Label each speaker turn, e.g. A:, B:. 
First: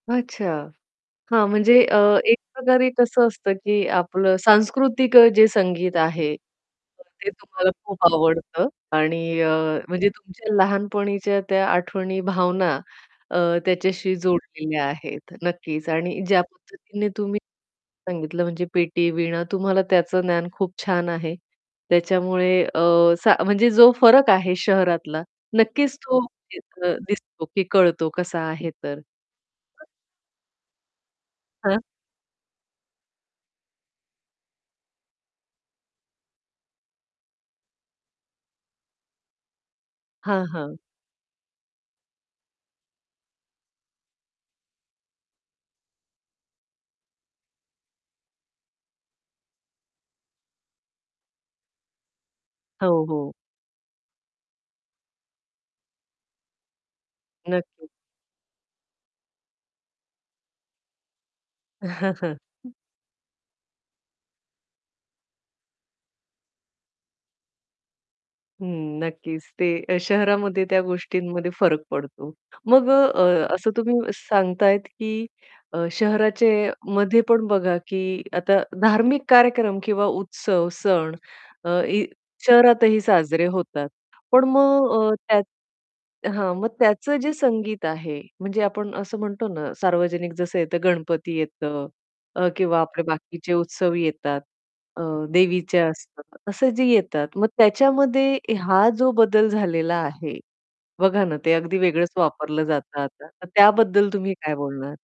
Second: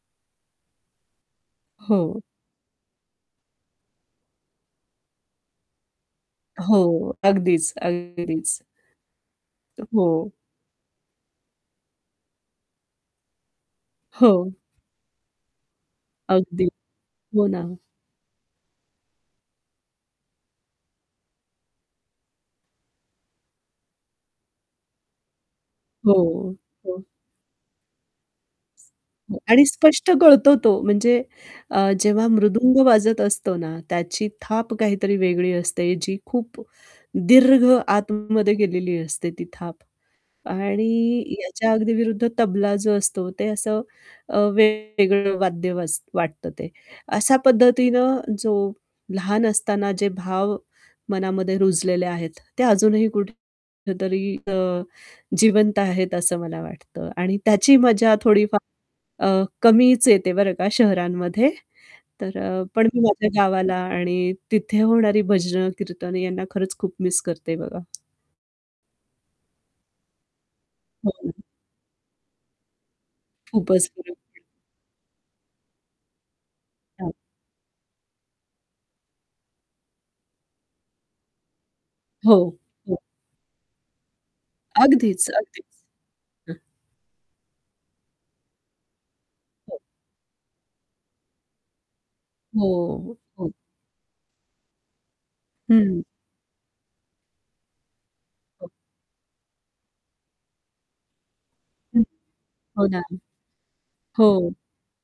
A: अच्छा! हां, म्हणजे अ,
B: हो.
A: एक प्रकारे कसं असतं, की आपलं सांस्कृतिक अ, जे संगीत आहे,
B: हो,
A: ते तुम्हाला
B: अगदीच,
A: खूप
B: अगदीच.
A: आवडतं आणि अ, म्हणजे
B: हो.
A: तुमच्या लहानपणीच्या त्या आठवणी, भावना अ, त्याच्याशी
B: हो.
A: जोडलेल्या आहेत, नक्कीच. आणि ज्या
B: अगदी,
A: पद्धतीने तुम्ही
B: हो ना.
A: सांगितलं, म्हणजे पेटी, वीणा तुम्हाला त्याचं ज्ञान खूप छान आहे, त्याच्यामुळे अ, सा म्हणजे जो फरक आहे शहरातला, नक्कीच
B: हो,
A: तो दिसतो. [unintelligible] अ,
B: हो.
A: दिसतो की कळतो, कसा आहे तर.
B: आणि स्पष्ट कळतो तो म्हणजे
A: हां.
B: अ, जेव्हा मृदुंग वाजत असतो ना, त्याची थाप काहीतरी वेगळी असते, जी खूप दीर्घ आतमध्ये गेलेली असते ती थाप.
A: हां, हां.
B: आणि याच्या अगदी विरुद्ध तबला जो असतो, ते असं अ, वेगळं वाद्य वाज वाटतं ते. अशा पद्धतीनं जो लहान असताना जे भाव मनामध्ये रुजलेले आहेत, ते
A: हो,
B: अजूनही
A: हो.
B: कुठेतरी अ, जिवंत आहेत असं मला वाटतं आणि त्याची
A: नक्कीच.
B: मजा थोडीफार अ, कमीच येते बरं का शहरांमध्ये तर अ, पण मी माझ्या गावाला आणि तिथे होणारी भजनं, कीर्तनं यांना खरंच खूप मिस करते बघा.
A: हं, नक्कीच. ते अ, शहरामध्ये त्या
B: हं.
A: गोष्टींमध्ये फरक पडतो. मग अ, अ, असं
B: खूपच,
A: तुम्ही
B: बरोबर.
A: सांगताहेत, की अ,
B: हां.
A: शहराचेमध्ये पण बघा, की आता धार्मिक कार्यक्रम किंवा उत्सव, सण अ, इ
B: हो,
A: शहरातही
B: हो.
A: साजरे होतात, पण मग अ,
B: अगदीच,
A: त्यात
B: अगदीच.
A: हां,
B: हं.
A: मग त्याचं जे संगीत आहे, म्हणजे आपण असं म्हणतो ना,
B: हो.
A: सार्वजनिक जसं येतं, गणपती येतं अ, किंवा आपले
B: हो, हो.
A: बाकीचे उत्सव येतात. अ, देवीच्या
B: हं.
A: असतात. असं जे येतात, मग त्याच्यामध्ये
B: हो.
A: हा जो बदल झालेला आहे, बघा ना, ते अगदी
B: हं,
A: वेगळंच वापरलं
B: हो
A: जातं
B: ना.
A: आता, तर त्याबद्दल तुम्ही
B: हो.
A: काय बोलणार?